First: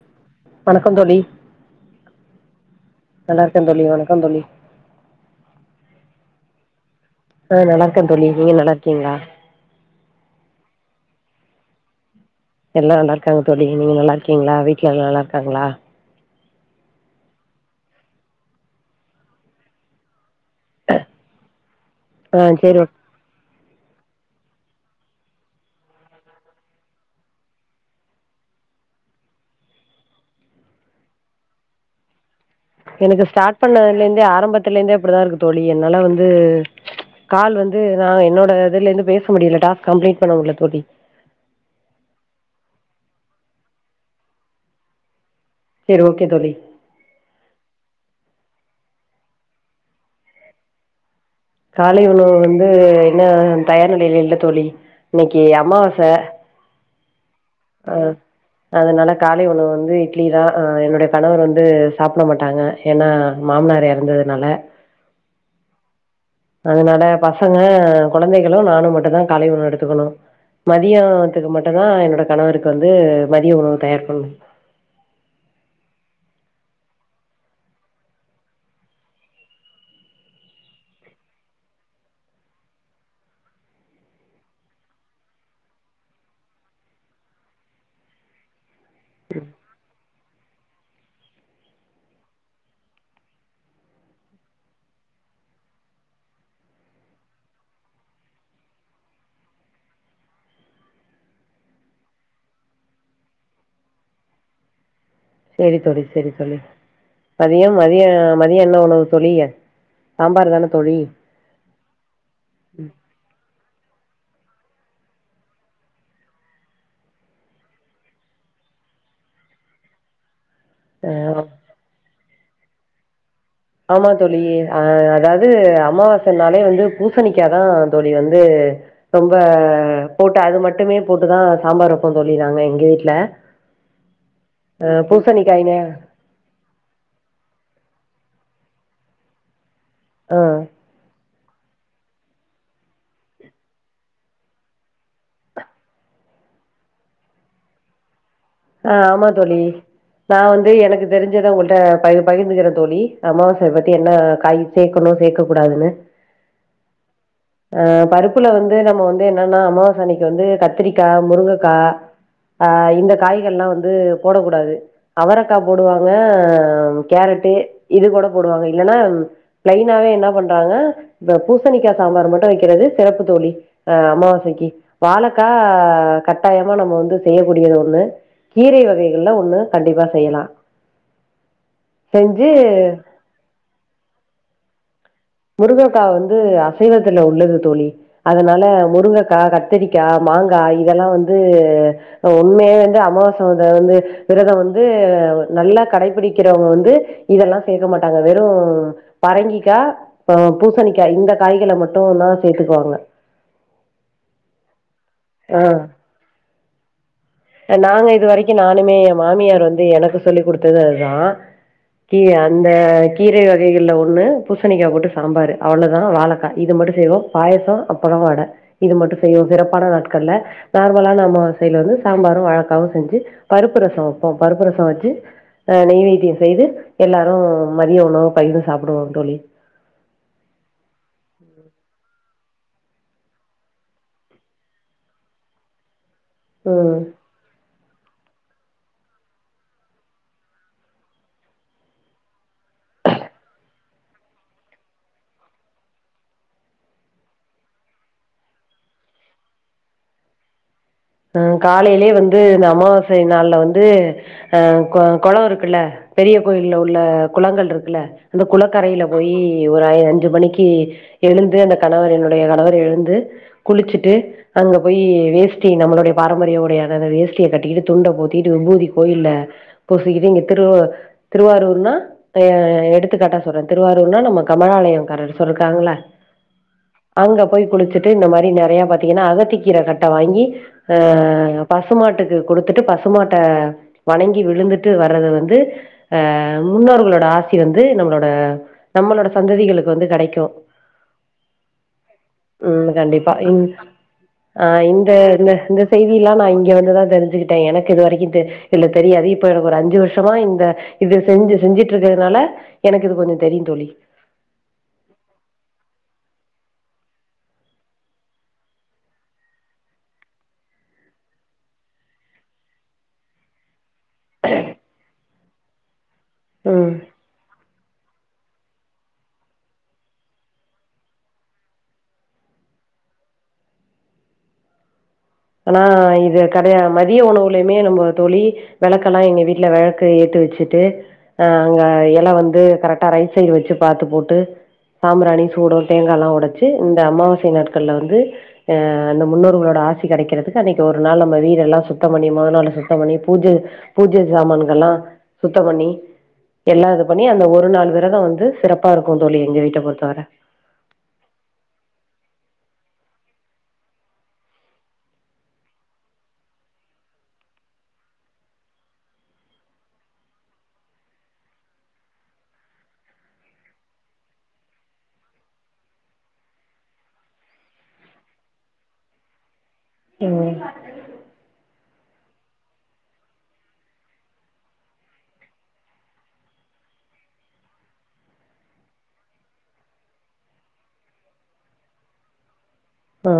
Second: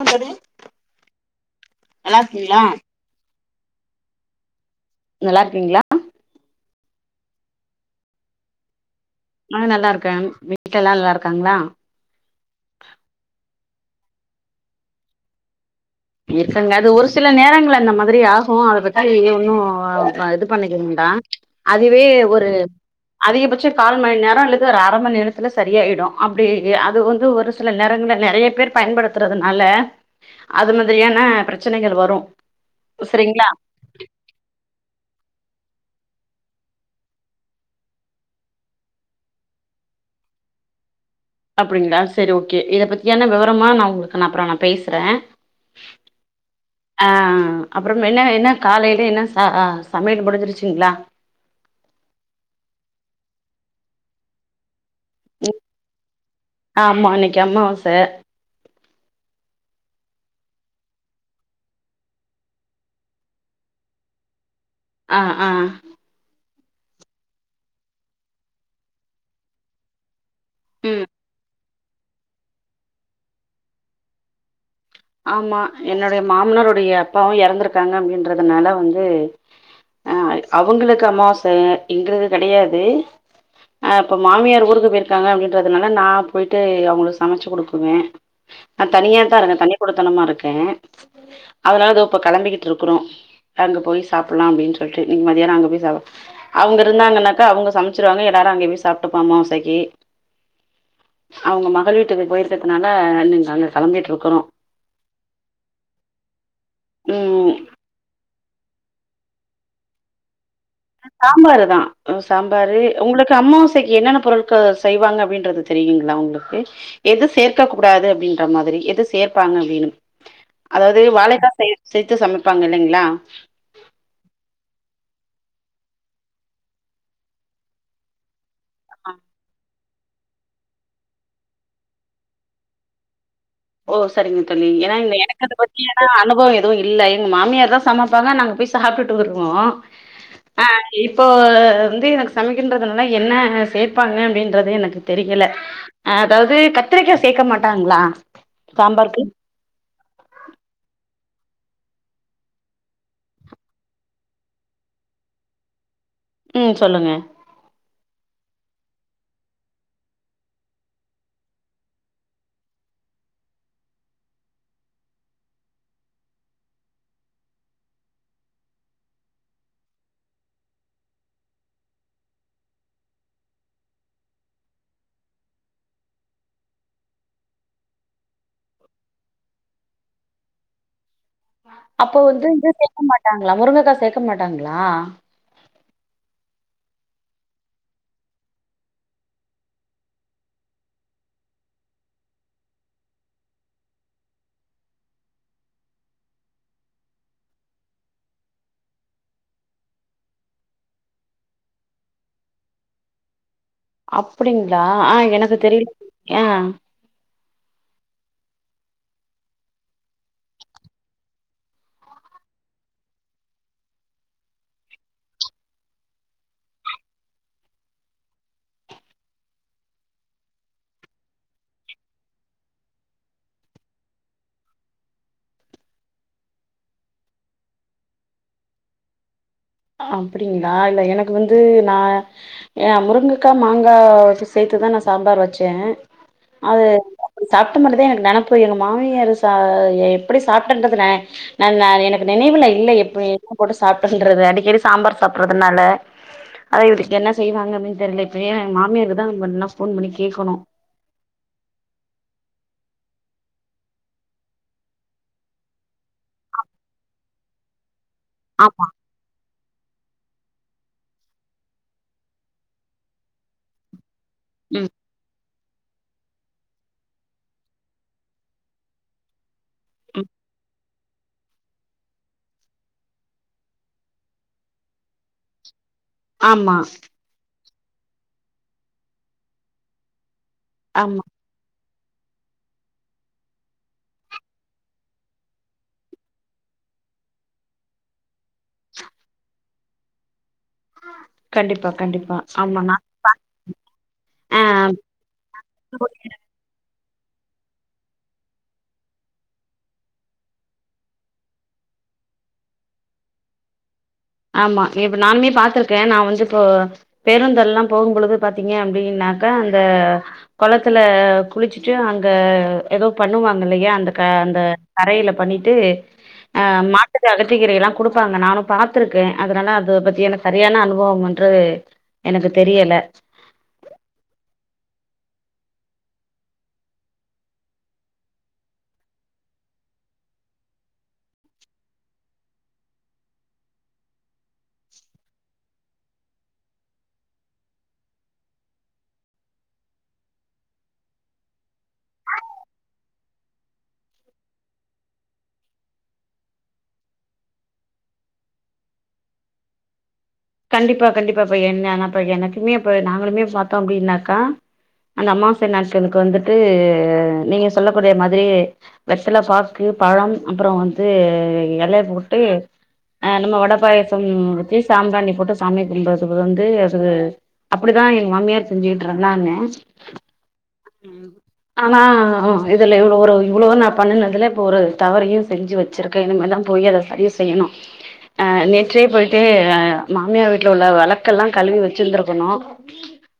[unintelligible] வணக்கம் தோழி நல்லா இருக்கீங்ளா நல்லாருக்கே தோழி வணக்கம் தோழி நல்லா இருக்கீங்ளா அ நல்லாிருக்கே தோழி நீங்க நல்லா இருக்கீங்ளா அ நல்லா இருக்கே வீட்லெல்லா நல்லா இருக்காங்ளா எல்லா நல்லா இருக்காங்க தோழி நீங்க நல்லா இருக்கீங்களா வீட்ல எல்லா நல்லா இருக்காங்ளா இருக்குங்க அது ஒரு சில நேரங்கள் அந்த மாதிரி ஆகு அத பத்தி ஒன்னு [inaudible] [unintelligible] அதுவே ஆ ஒரு சேரி அதிகபட்ச கால் மணி நேரோ அல்லது ஒரு அர மணி நேரத்துல சரியாயிடு அப்டி அது வந்து ஒரு சில நேரங்கள்ல நெறைய பேர் பயன்படுத்துறதுனால அது மாதிரியான ப்ரச்சனைகள் வரு எனக்கு சரிங்களா ஸ்டாட் பண்ணதுலேந்தே ஆரம்பத்துலேந்தே அப்படிதா இருக்கு தோழி என்னால வந்து கால் வந்து நா என்னோட இதுல இருந்து பேச முடில டாஸ்க் கம்ப்ளீட் பண்ண முடில தோழி அப்படிங்ளா செரி ஓகே இத பத்தியான விவரமா நா உங்களுக்கு நா அப்றோ நா பேசுறே சேரி ஓகே தோழி அ அப்புறம் என்ன என்ன காலையில என்ன ச அ சமையலு முடிஞ்சிருச்சுங்களா காலை உணவு வந்து இன்னு தயார் நிலையில இல்ல தோழி இன்னைக்கு அம்மாவாச ஆம்மா இன்னிக் அ அதனால காலை உணவு வந்து இட்லிதா அ என்னுடய கணவர் வந்து சாப்புட மாட்டாங்க ஏனா மாமனார் எறந்ததுனால அ அ அதனால பசங்க கொழந்தைகளு நானு மட்டுதா காலை உணவு எடுத்துக்கணு ம் மதியான்த்துக்கு மட் டுதா என்னோட கணவருக்கு வந்து மதிய உணவு தயார் பண்ணு ஆமா என்னுடைய மாமனருடைய அப்பாவும் எறந்துருக்காங்க அப்டின்றதுனால வந்து அ அவங்களுக்கு அம்மாவாச எங்களுக்கு கெடையாது அ இப்ப மாமியார் ஊருக்கு போயிருக்காங்க அப்டின்றதுனால நா போயிட்டு அவங்களுக்கு சமைச்சு குடுக்குவே ஆ தனியாதா இருந்த தனியா தனமா இருக்கே அதனால இதோ இப்ப கெளம்பிட்டு இருக்கறோம் அங்க போய் சாப்புட்லாம் அப்டினு சொல்ட்டு இன் மத்யானோ அங்க போய் சாவ அவங்க இருந்தாங்கன்னாக்கா அவங்க சமைச்சிருவாங்க எல்லாரும் அங்க போய் சாப்ட்டுப்பாமோசைக்கு அவங்க மகள் வீட்டுக்கு போயிற்கதுனால நீங்க அங்க கெளம்பிட்டு இருக்கறோ சரி தோழி சரி தோழி ம் மதியம் மதிய மதிய என்ன உணவு தோழிய சாம்பார் தான தோழி சாம்பாரு தா அ சாம்பாரு உங்களுக்கு அம்மாவாசைக்கு என்னன்ன பொருள்கள் செய்வாங்க அப்டின்றது தெரியுங்களா உங்களுக்கு எது சேர்க்க கூடாது அப்படின்ற மாதிரி எது சேர்ப்பாங்க அப்டினு அதாவது ஆ வாழைக்கா சே சேத்து சம இருப்பாங்க இல்லைங்களா ஆமா தோழி அ அதாவது அமாவாசனாலே வந்து பூசணிக்காதா தோழி வந்து ரொம்ப போட்டு அது மட்டுமே போட்டுதா சாம்பார் வப்ப தோழி நாங்க எங்க வீட்ல ஓ சரிங்க தோழி ஏனா ஆ எனக்கு அத பூசணிக்காய்ங்க பத்தியனா அனுபவம் எதுவும் இல்ல எங்க மாமியார் தா சமைப்பாங்க நாங்க போய் சாப்ட்டுட்டு வருவோ ஆ இப்போ வந்து எனக்கு சமைக்கின்றதுனால என்ன சேர்ப்பாங்க அப்டின்றது எனக்கு தெரியல அதாவது கத்திரிக்காய் சேக்க மாட்டாங்களா ஆ சாம்பாருக்கு ஆமா தோழி நா வந்து எனக்கு தெரி ஞ்சத உங்கள்ட்ட பகி பகிர்ந்துக்கிறே தோழி அமாவாசை பத்தி என்ன காய் சேக்கணும் சேக்க கூடாதுனு ம் சொல்லுங்க ஆ பருப்புல வந்து நம்ம வந்து என்னன்னா அமாவாசா அனைக்கு வந்து கத்திரிக்கா முருங்கக்கா ஆ இந்தக் காய்கள்லா வந்து போடக்கூடாது அவரக்கா போடுவாங்க கேரட்டு இது கூட போடுவாங்க இல்லன்னா ப்ளைனாவே என்ன பண்ணறாங்க இப்போ பூசணிக்கா சாம்பார் மட்டும் வைக்கிறது சிறப்பு தோழி அ அமாவாசைக்கு வாழைக்கா கட்டாயமாக நம்ம வந்து செய்யக்கூடியது ஒன்னு கீரை வகைகள்ல ஒண்ணு கண்டிப்பா செய்யலாம் அப்போ வந்து இது சேக்க மாட்டாங்களா முருங்கக்கா சேக்க மாட்டாங்களா முருங்கக்கா வந்து அசைவத்துல உள்ளது தோழி அதனால முருங்கக்கா கத்திரிக்கா மாங்கா இதெல்லா வந்து அ உண்மையே வந்து அமாவாசை வந்தா வந்து விரதம் வந்து நல்லா கடைபிடிக்கிறவங்க வந்து இதெல்லா சேக்க மாட்டாங்க வெறும் பரங்கிக்கா ப பூசணிக்கா இந்த காய்களை மட்டுந்தா சேத்துக்குவாங்க அப்படிங்களா ஆ எனக்கு தெரி ய நாங்க இது வரைக்கும் நானுமே ஏன் மாமியார் வந்து எனக்கு சொல்லிக் குடுத்தது அதுதா கீ அந்த கீரை வகைகள்ல ஒண்ணு பூசணிக்கா போட்டு சாம்பார் அவ்வளோதா வாழைக்கா இது மட்டும் செய்வோ பாயசம் அப்பளம் வட இது மட்டும் செய்வோம் சிறப்பான நாட் கள்ல நார்மலா நம்ம சைடுல வந்து சாம்பாரும் வாழக்காவும் செஞ்சு பருப்பு ரசம் வைப்போம் பருப்பு ரசம் வச்சு அ நெய்வேத்தியம் செய்து எல்லாரும் மதியம் உணவு பகிர்ந்து சாப்டுவோ தோழி அப்டிங்களா இல்ல எனக்கு வந்து நா ஏ முருங்கக்கா மாங்கா வச்சு சேத்துதா நா சாம்பார் வச்சேன் அது ம் சாப்ட்ட மாரிதா எனக் நினப்பு எங்க மாமியார் சா எப்படி சாப்ட்டன்றது நா நாநா எனக்கு நினைவுல இல்ல எப்பு என்ன போட்டு சாப்டன்றது அடி ரி சாம்பார் சாப்டறதுனால அது இதுக்கு என்ன செய்வாங்க அப்டின் தெரியல இப்ப ஏன் மாமியருக்குதா நம் வேணா போன் பண்ணி கேக்கணு அ காலையிலேயே வந்து இந்த அமாவாசை நாள்ல வந்து அ கொ கொளொ இருக்குல்ல பெரிய கோயில்ல உள்ள குளங்கள் இருக்குல்ல அந்த ஆமா குளக்கரையில போயி ஒராயி அஞ்சு மணிக்கி எழுந்து அந்த கணவர் என்னுடைய கணவர் எழுந்து குளிச்சிட்டு அங்க ம் போய் வேஸ் டி நம்மளுடைய பாரம்பரிய உடையான அந்த வேஷ்டிய கட்டிகிட்டு துண்ட போத்திட்டு விபூதி கோயில்ல போசிக்கிது ம் இங்க திருவ திருவாரூர்னா த எடுத்துக்காட்டா சொல்றே திருவாரூர்னா நம்ம கமலாலயொ கரர்சொருக்காங்கள ஆமா குடுத்துட்டு இந்த மாரி நெறையா பாத்திங்கனா அகத்திக்கீர கட்ட வாங்கி ஆ ஆமா பசுமாட்டுக்கு குடுத்துட்டு பசுமாட்ட வணங்கி விழுந்துட்டு வர்றது வந்து அ முன்னோர்களோட ஆசி வந்து நம்மளோட நம்மளோட சந்ததிகளுக்கு வந்து கெடைக்கு கண்டிப்பா கண்டிப்பா ஆமாங்க உம் கண்டிப்பா ம் ஆ ஆஹ் இந்த இந்த இந்த செய்தியெலா நா இங்க வந் துதா தெரிஞ்சுகிட்டே எனக்கு இது வரைக்கு தெ இல்ல தெரியாது இப்ப எனக்கு ஒரு அஞ்சு வருஷமா இந்த இது செஞ்சு செஞ்சிட்டு இருக்கிறதுனால எனக்கு இது கொஞ்ச தெரியு தோழி ஆமா இப் நானுமே பாத்துருக்கே நா வந்து இப்போ பேருந்தெல்லா போகும் பொழுது பாத்திங்க அப்டின்னாக்க அந்த கொளத்துல குளிச்சுட்டு அங்க ஏதோ பண்ணுவாங்க இல்லையா அந்த க அந்த கரையில பண்ணிட்டு ஆ ம் மாட்டுக்கு அகத்திகீர எல்லா குடுப்பாங்க நானு பாத் துருக்கே அதனால அத பத்தி எனக்கு சரியான அனுபவம் என்று எனக்கு தெரியல அனா இது கிடையா மதிய உணவுலயுமே நம்ம தோழி வெளக்கெலா எங்க வீட்ல வெளக்க ஏத்து வச்சுட்டு அ அங்க இல வந்து கரெக்டா ரைட் சைடு வச்சு பாத்து போட்டு சாம்புராணி சூடோ தேங்காலா ஒடைச்சி இந்த அமாவாசை நாட்கள்ல வந்து அ அந்த முன்னோர்களோட ஆச டி கெடைக்குறதுக்கு அன்னைக்கு ஒரு நாள் நம்ம வீடெல்லா சுத்தம் பண்ணி மொதநாளு சுத்தம் பண்ணி பூஜ பூஜ ஜாமானுங்கல்லா சுத்தம் பண்ணி எல்லா இது பண்ணி அந்த ஒரு நாள் விரதொ வந்து சிறப்பா இருக்கு தோழி எங்க வீட்ட பொறுத்தவரை கண்டிப்பா கண்டிப்பாப்ப என்ன அப் எனக்குமே இப்ப நாங்களுமே பாத்தோ அப்படின்னாக்கா அந்த அம்மாசை நாட்களுக்கு வந்துட்டு நீங்க சொல்லக்கூடிய மாதிரி வெத்தல பாக்கு பழம் அப்புற வந்து எல போட்டு அ நம்ம வட பாயசம் வெச்சு சாம்ப்ராணி போட்டு சாமி கும்பது வந்து அப்படிதா எங்க மாமியார் செஞ்சுகிட்ருந்தாங்க ம் ம் ஆனா அ இதுல இவ்ளோ ஒரு இவ்ளொவு நா பண்ணுனதுல இப்ப ஒரு தவறையும் செஞ்சு வச்சிருக்கே இனிமேதா போயி அத சரிவு செய்யணு அஹ் நேற்றே பொய்ட்டு அ மாமியா வீட்ல உள்ள வெளக்கெல்லா கழுவி வச்சிருந்ருக்கணு ஆ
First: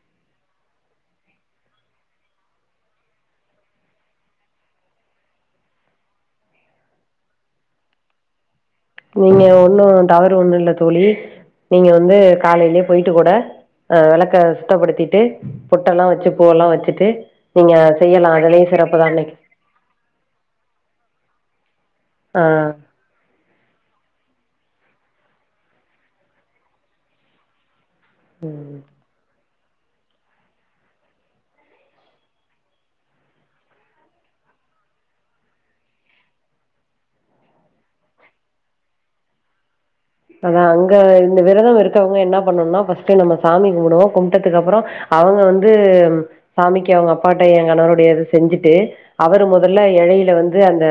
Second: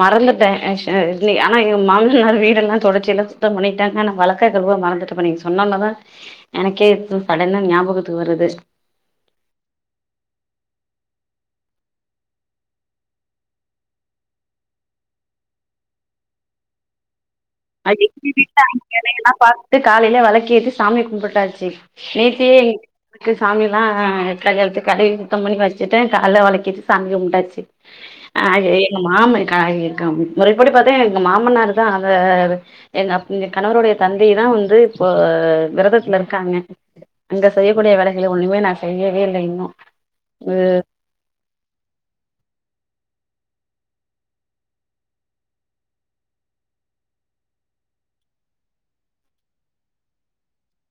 மறந்துட்ட ஆஷ லி ஆனா எ மாமனார் வீடெல்லா தொடச்சியெல்லா சுத்தம் பண்ணிட்டாங்க நா வெளக்க கழுவ மறந்துட்டப்பா நீ சொன்னோனதா எனக்கே சடனா ஞாபகத்துக்கு வருது நீங்க ஒண்ணு தவறு ஒண்ணில்ல தோழி நீங்க வந்து காலைலயே பொயிட்டு கூட அ வெளக்க சுத்தபடுத்திட்டு பொட்டலா வச்சு பூவெல்லா வச்சுட்டு நீங்க அடிக்கடி செய்யலா [inaudible] அதுலயு சிறப்புதா வேலையெல்லா அன்னைக்கு பாத்துட்டு காலையில வெளக்கிட்டு சாமி கும்புட்டாச்சி நேத்தியே ஆ [inaudible] சாமிலா [unintelligible] கடவி சுத்தம் பண்ணி வச்சுட்ட கால்ல வெளக்கிட்டு சாமிய கும்ட்டாச்சி அ ஏ மாம க க முறைப்படி பாத்தா எங்க மாமனாருதா அத எங்க கணவருடைய தந்தைதா வந்து இப்போ விரதத்துல இருக்காங்க அங்க செய்யக்கூடிய வேலைகள ஒண்ணுமே நா செய்யவே இல்ல இன்னு அதா அங்க இந்த விரதொ இருக்கவங்க என்ன பண்ணுன்னா ஃபஸ்ட்டே நம்ம சாமி கும்பிடுவோம் கும்பிட்டதுக்கு அப்புறம் அவங்க வந்து சாமிக்கு அவங்க அப்பாட்ட எங்கணவருடையது செஞ்சுட்டு அவரு முதல்ல இழையில வந்து அந்த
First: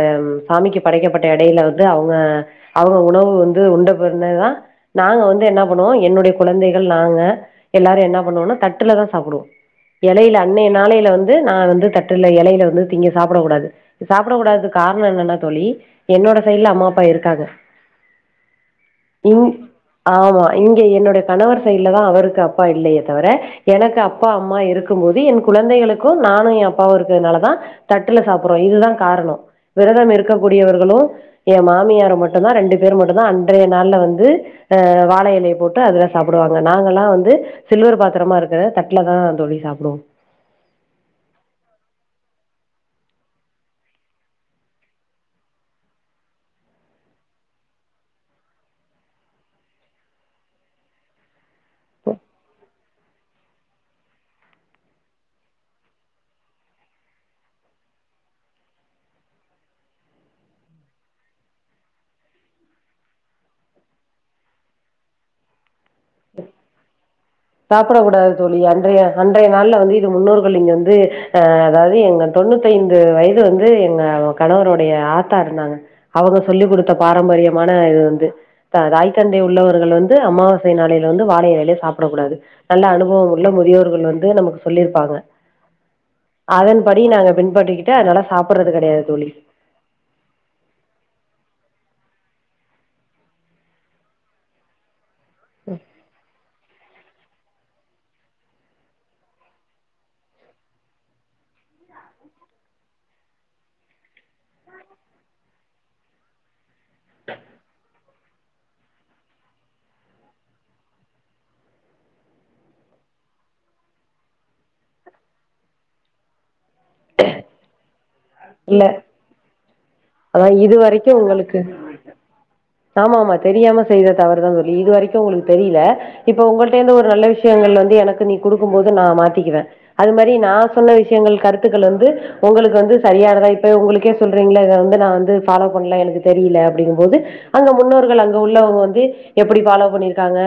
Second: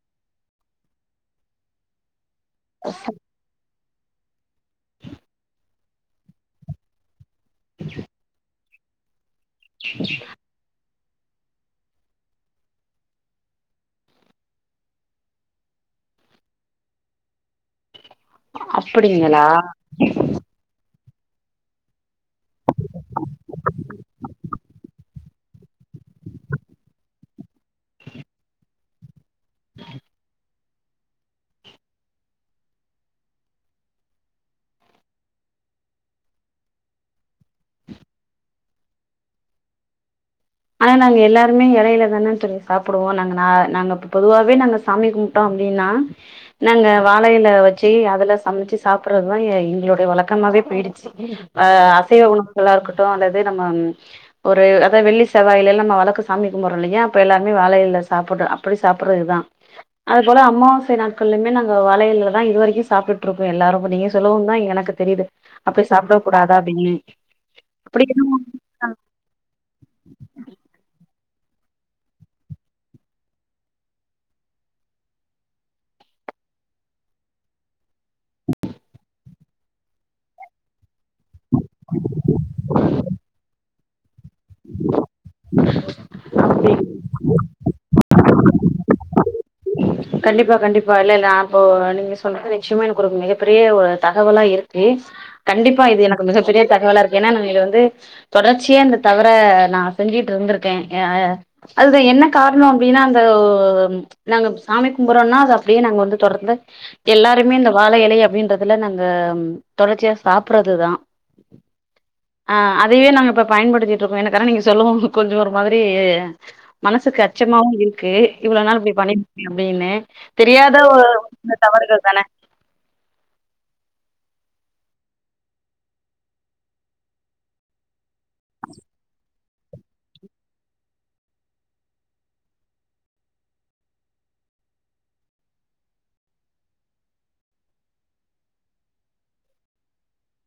சாமிக்கு படைக்கப்பட்ட இடையில வந்து அவங்க அவங்க உணவு வந்து உண்ட ந்ததுதான் நா வந்து என்ன ம் என்னுடைய குழந்தைகள் நாங்க எல்லாரும் என்ன பண்ணுவ தட்டி ட்டுலதா சாப்புடுவோ எலைல அண்ணேனாலைலே வந்து து நா வந்து தட்டுல எலைல வந்து தீங்க சாப்புடக் கூடாது சாப்புடக் கூடாததுக்கு காரண என்னென்னா தோழி என்னோட சைட்ல அம்மா பா இருக்காங்க யூ அப்படிங்களா ஆமா இங்க என்னோட கணவர் சைட்லதா அவர்க் க அப்பா இல்லையே தவர எனக் அப் பா அம்மா இருக்கும் போது என் குழந்தைகளுக்கோ நானு எ அப்பாவு இருக்கதனாலதா தட்டுல சாப்புற்றோ இதுதா காரணோ விரதம் இருக்க கூடியவர்களோ எ மாமியாரோ மட்டோதா ரெண்டு பேர் மட்டோதா அன் றேய நாள்ல வந்து ஆ வாழை எலைய போட்டு அதுல சாப்புடுவாங்க நாங்கல்லா வந்து சில்வர் பாத்திரமா இருக்கறத தட்லதா தோழி சாப்டுவோ ஆனா நாங்க எல்லாருமே எலைலதான சொல்லி சாப்புடுவோ நாங்க நா நாங்க ப்ப் பொதுவாவே நாங்க சாமி கும்ட்டோ அப்டின்னா நாங்க வாழைல வெச்சு அதுல சமைச்சு சாப்றதுதா எ எங்களோடைய வழக்கமாவே பேயிடிச்சி ஆ அசைவ உணவுகளா இருக்கட்டோ அந்த இதே நம்மம் ஒரு அதா வெள்ளி செவ்வாயிலலா நம்ம வழக்கோ சாமி கும்புற்றோ இல்லியா அப்ப எல்லார்மே வாழையில சாப்புட்னு அப்டி சாப்பிறது இதா அத் போல அமாசை நாட்கள்லுமே நாங்க வாழை எலையல்லதா இதுவரைக்கு சாப்ட்டுட்டுருக்கோ எல்லாரு நீங்க சொல்லவும் தா எனக்கு தெரிது அப்டி சாப்ட கூடாதா [inaudible] சாப்பட அப்படி கூடாது எதுவு தோழி அன்றைய அன்றைய நாள்ல வந்து இது முன்னோர் லிங்க வந்து ஆ அதாவது எங்க தொண்ணூத்தைந்து வயது வந்து எங்க கணவரோடைய ஆத்தா இருந்தாங்க அவுங்க சொல்லிக் குடுத்த பாரம்பரியமான இது வந்து தாய் தந்தை உள்ளவர்கள் வந்து அமாவாசை நாளைள ந்து வாழை எலைலேயே சாப்டக்கூடாது நல்ல அனுபவமுள்ள முதியோர்கள் வந் து நமக் சொல்லியிருப்பாங்க அதன்படி நாங்க பின் பண்ணி டே அதலா சாப்படறது கெடையாது தோழி கண்டிப்பா கண்டிப்பா இல்லேல ஆ போ நீங்க சொல்தற்றெச்சிம எனக்கொரு மிகப்பெரிய ஒரு தகவலா இருக்கு கண்டிப்பா இது எனக்கு மிகப்பெரிய தகவல இரு ஏனா நாங்க இத வந்து தொடர்ச்சியா இந்த தவற நா செஞ்சுட் இருந்திருக்கே எ அதுதா என்ன காரணோ அப்டின்னா அந்த ஓ ச்ச நாங்க சாமி கும்புறோனாஸ் அப்டே நாங்க வந்து தொடர்ந்து எல்லாருமே இந்த வாழ எலைய அப்டின்றதுல நாங்க தொடர்ச்சியா சாப்றதுதா ஆ அதயே நாங்க இப்ப பயன்படுத்திட்டு இருக்கோ எனக்கு ஆனா நீங்க சொல்லுவோ கொஞ்சோ ஒரு மாதிரி மனசுக்கு அச்சமாவு இருக்கு இவ்ளோ நாள் இப்டி பண்ணி எப்டின்னு ஆனா இதுவரைக்கோ உங்களுக்கு தான ஆமாமா தெரியாம செய்த தவறுதா தோழி இதுவரைக்கு உங்களுக்கு தெரில இப்ப உங்கள்ட இருந்து ஒரு நல்ல விஷயங்கள் வந்து எனக்கு நீ குடுக்கும் போது நா மாத்திக்குவே அது மாரி நா சொன்ன விஷயங்கள் கருத்துக்கள் வந்து உங்களுக்கு வந்து சரியானத இல்ல உங்களுக்கே சொல்றீங்களா இது அந்த நா வந்து பாலோ பண்ல எனக்கு தெரியில அப்டிகம் போது அங்க முன்னோர்கள் அங்க உள்ளவங்க வந்து எப்பிடி பாலோ பண்ணிருக்காங்க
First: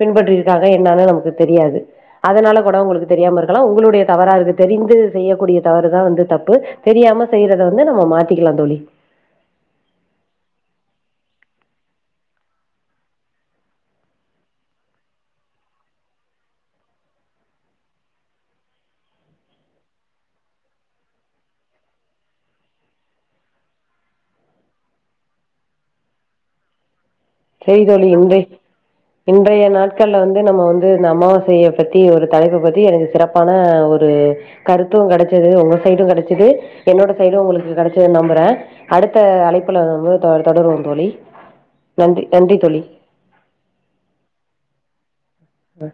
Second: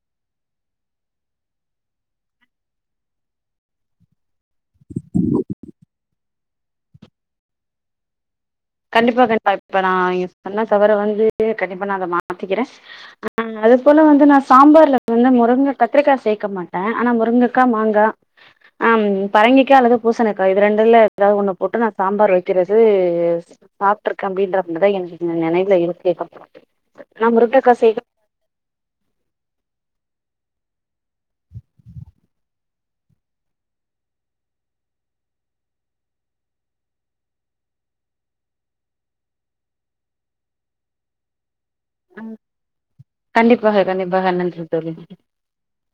பின்பற்றி இருக்காங்க என்னானு நமக்கு தெரியாது அதனால கூட உங்களுக்கு தெரியாம இருக்கலா உங்களுடைய தவறா இரு தெரிந்து செய்யக்கூடிய தவறுதா வந்து தப்பு தெரியாம செய்றத வந்து நம்ம மாத்திக்கிலா தோழி கண்டிப்பா கண்டிப்பா இப்ப நா [inaudible] பண்ண தவற வந்து கண்டிப்பா நா அத மாத்திக்கிறே ஆ அத போல வந்து நா சாம்பார்ல வந்து முருங்க கத்திரிக்கா சேக்க மாட்டே ஆனா முருங்கக்கா மாங்கா ஆம் பரங்கிக்கா அல்லது பூசணக்கா இது ரெண்டுல எதா ஒன்னு போட்டு நா சாம்பார் வெக்கிறது சாப்ட்டுருக்கே அப்டின்றமாதிதா எனக்கு நெனைவில இருக்கு நா முருங்கக்கா சேக்க செய்தோழி இன்றே இன்றைய நாள் நாட்கள்ல வந்து நம்ம வந்து இந்த அமாவாசைய பத்தி ஒரு தலைப்பு பத்தி எனக்கு சிறப்பான ஒரு கருத்தும் கெடைச்சிது உங்க சைடும் கெடைச்சிது என்னோட சைடும் உங்களுக்கு கெடைச்சிதுனு நம்புறே அடுத்த அழைப்புல நம்ப தொடருவோ தோழி நன்றி ம் நன்றி தோழி கண்டிப்பாக கண்டிப்பாக நன்றி தோழி, வ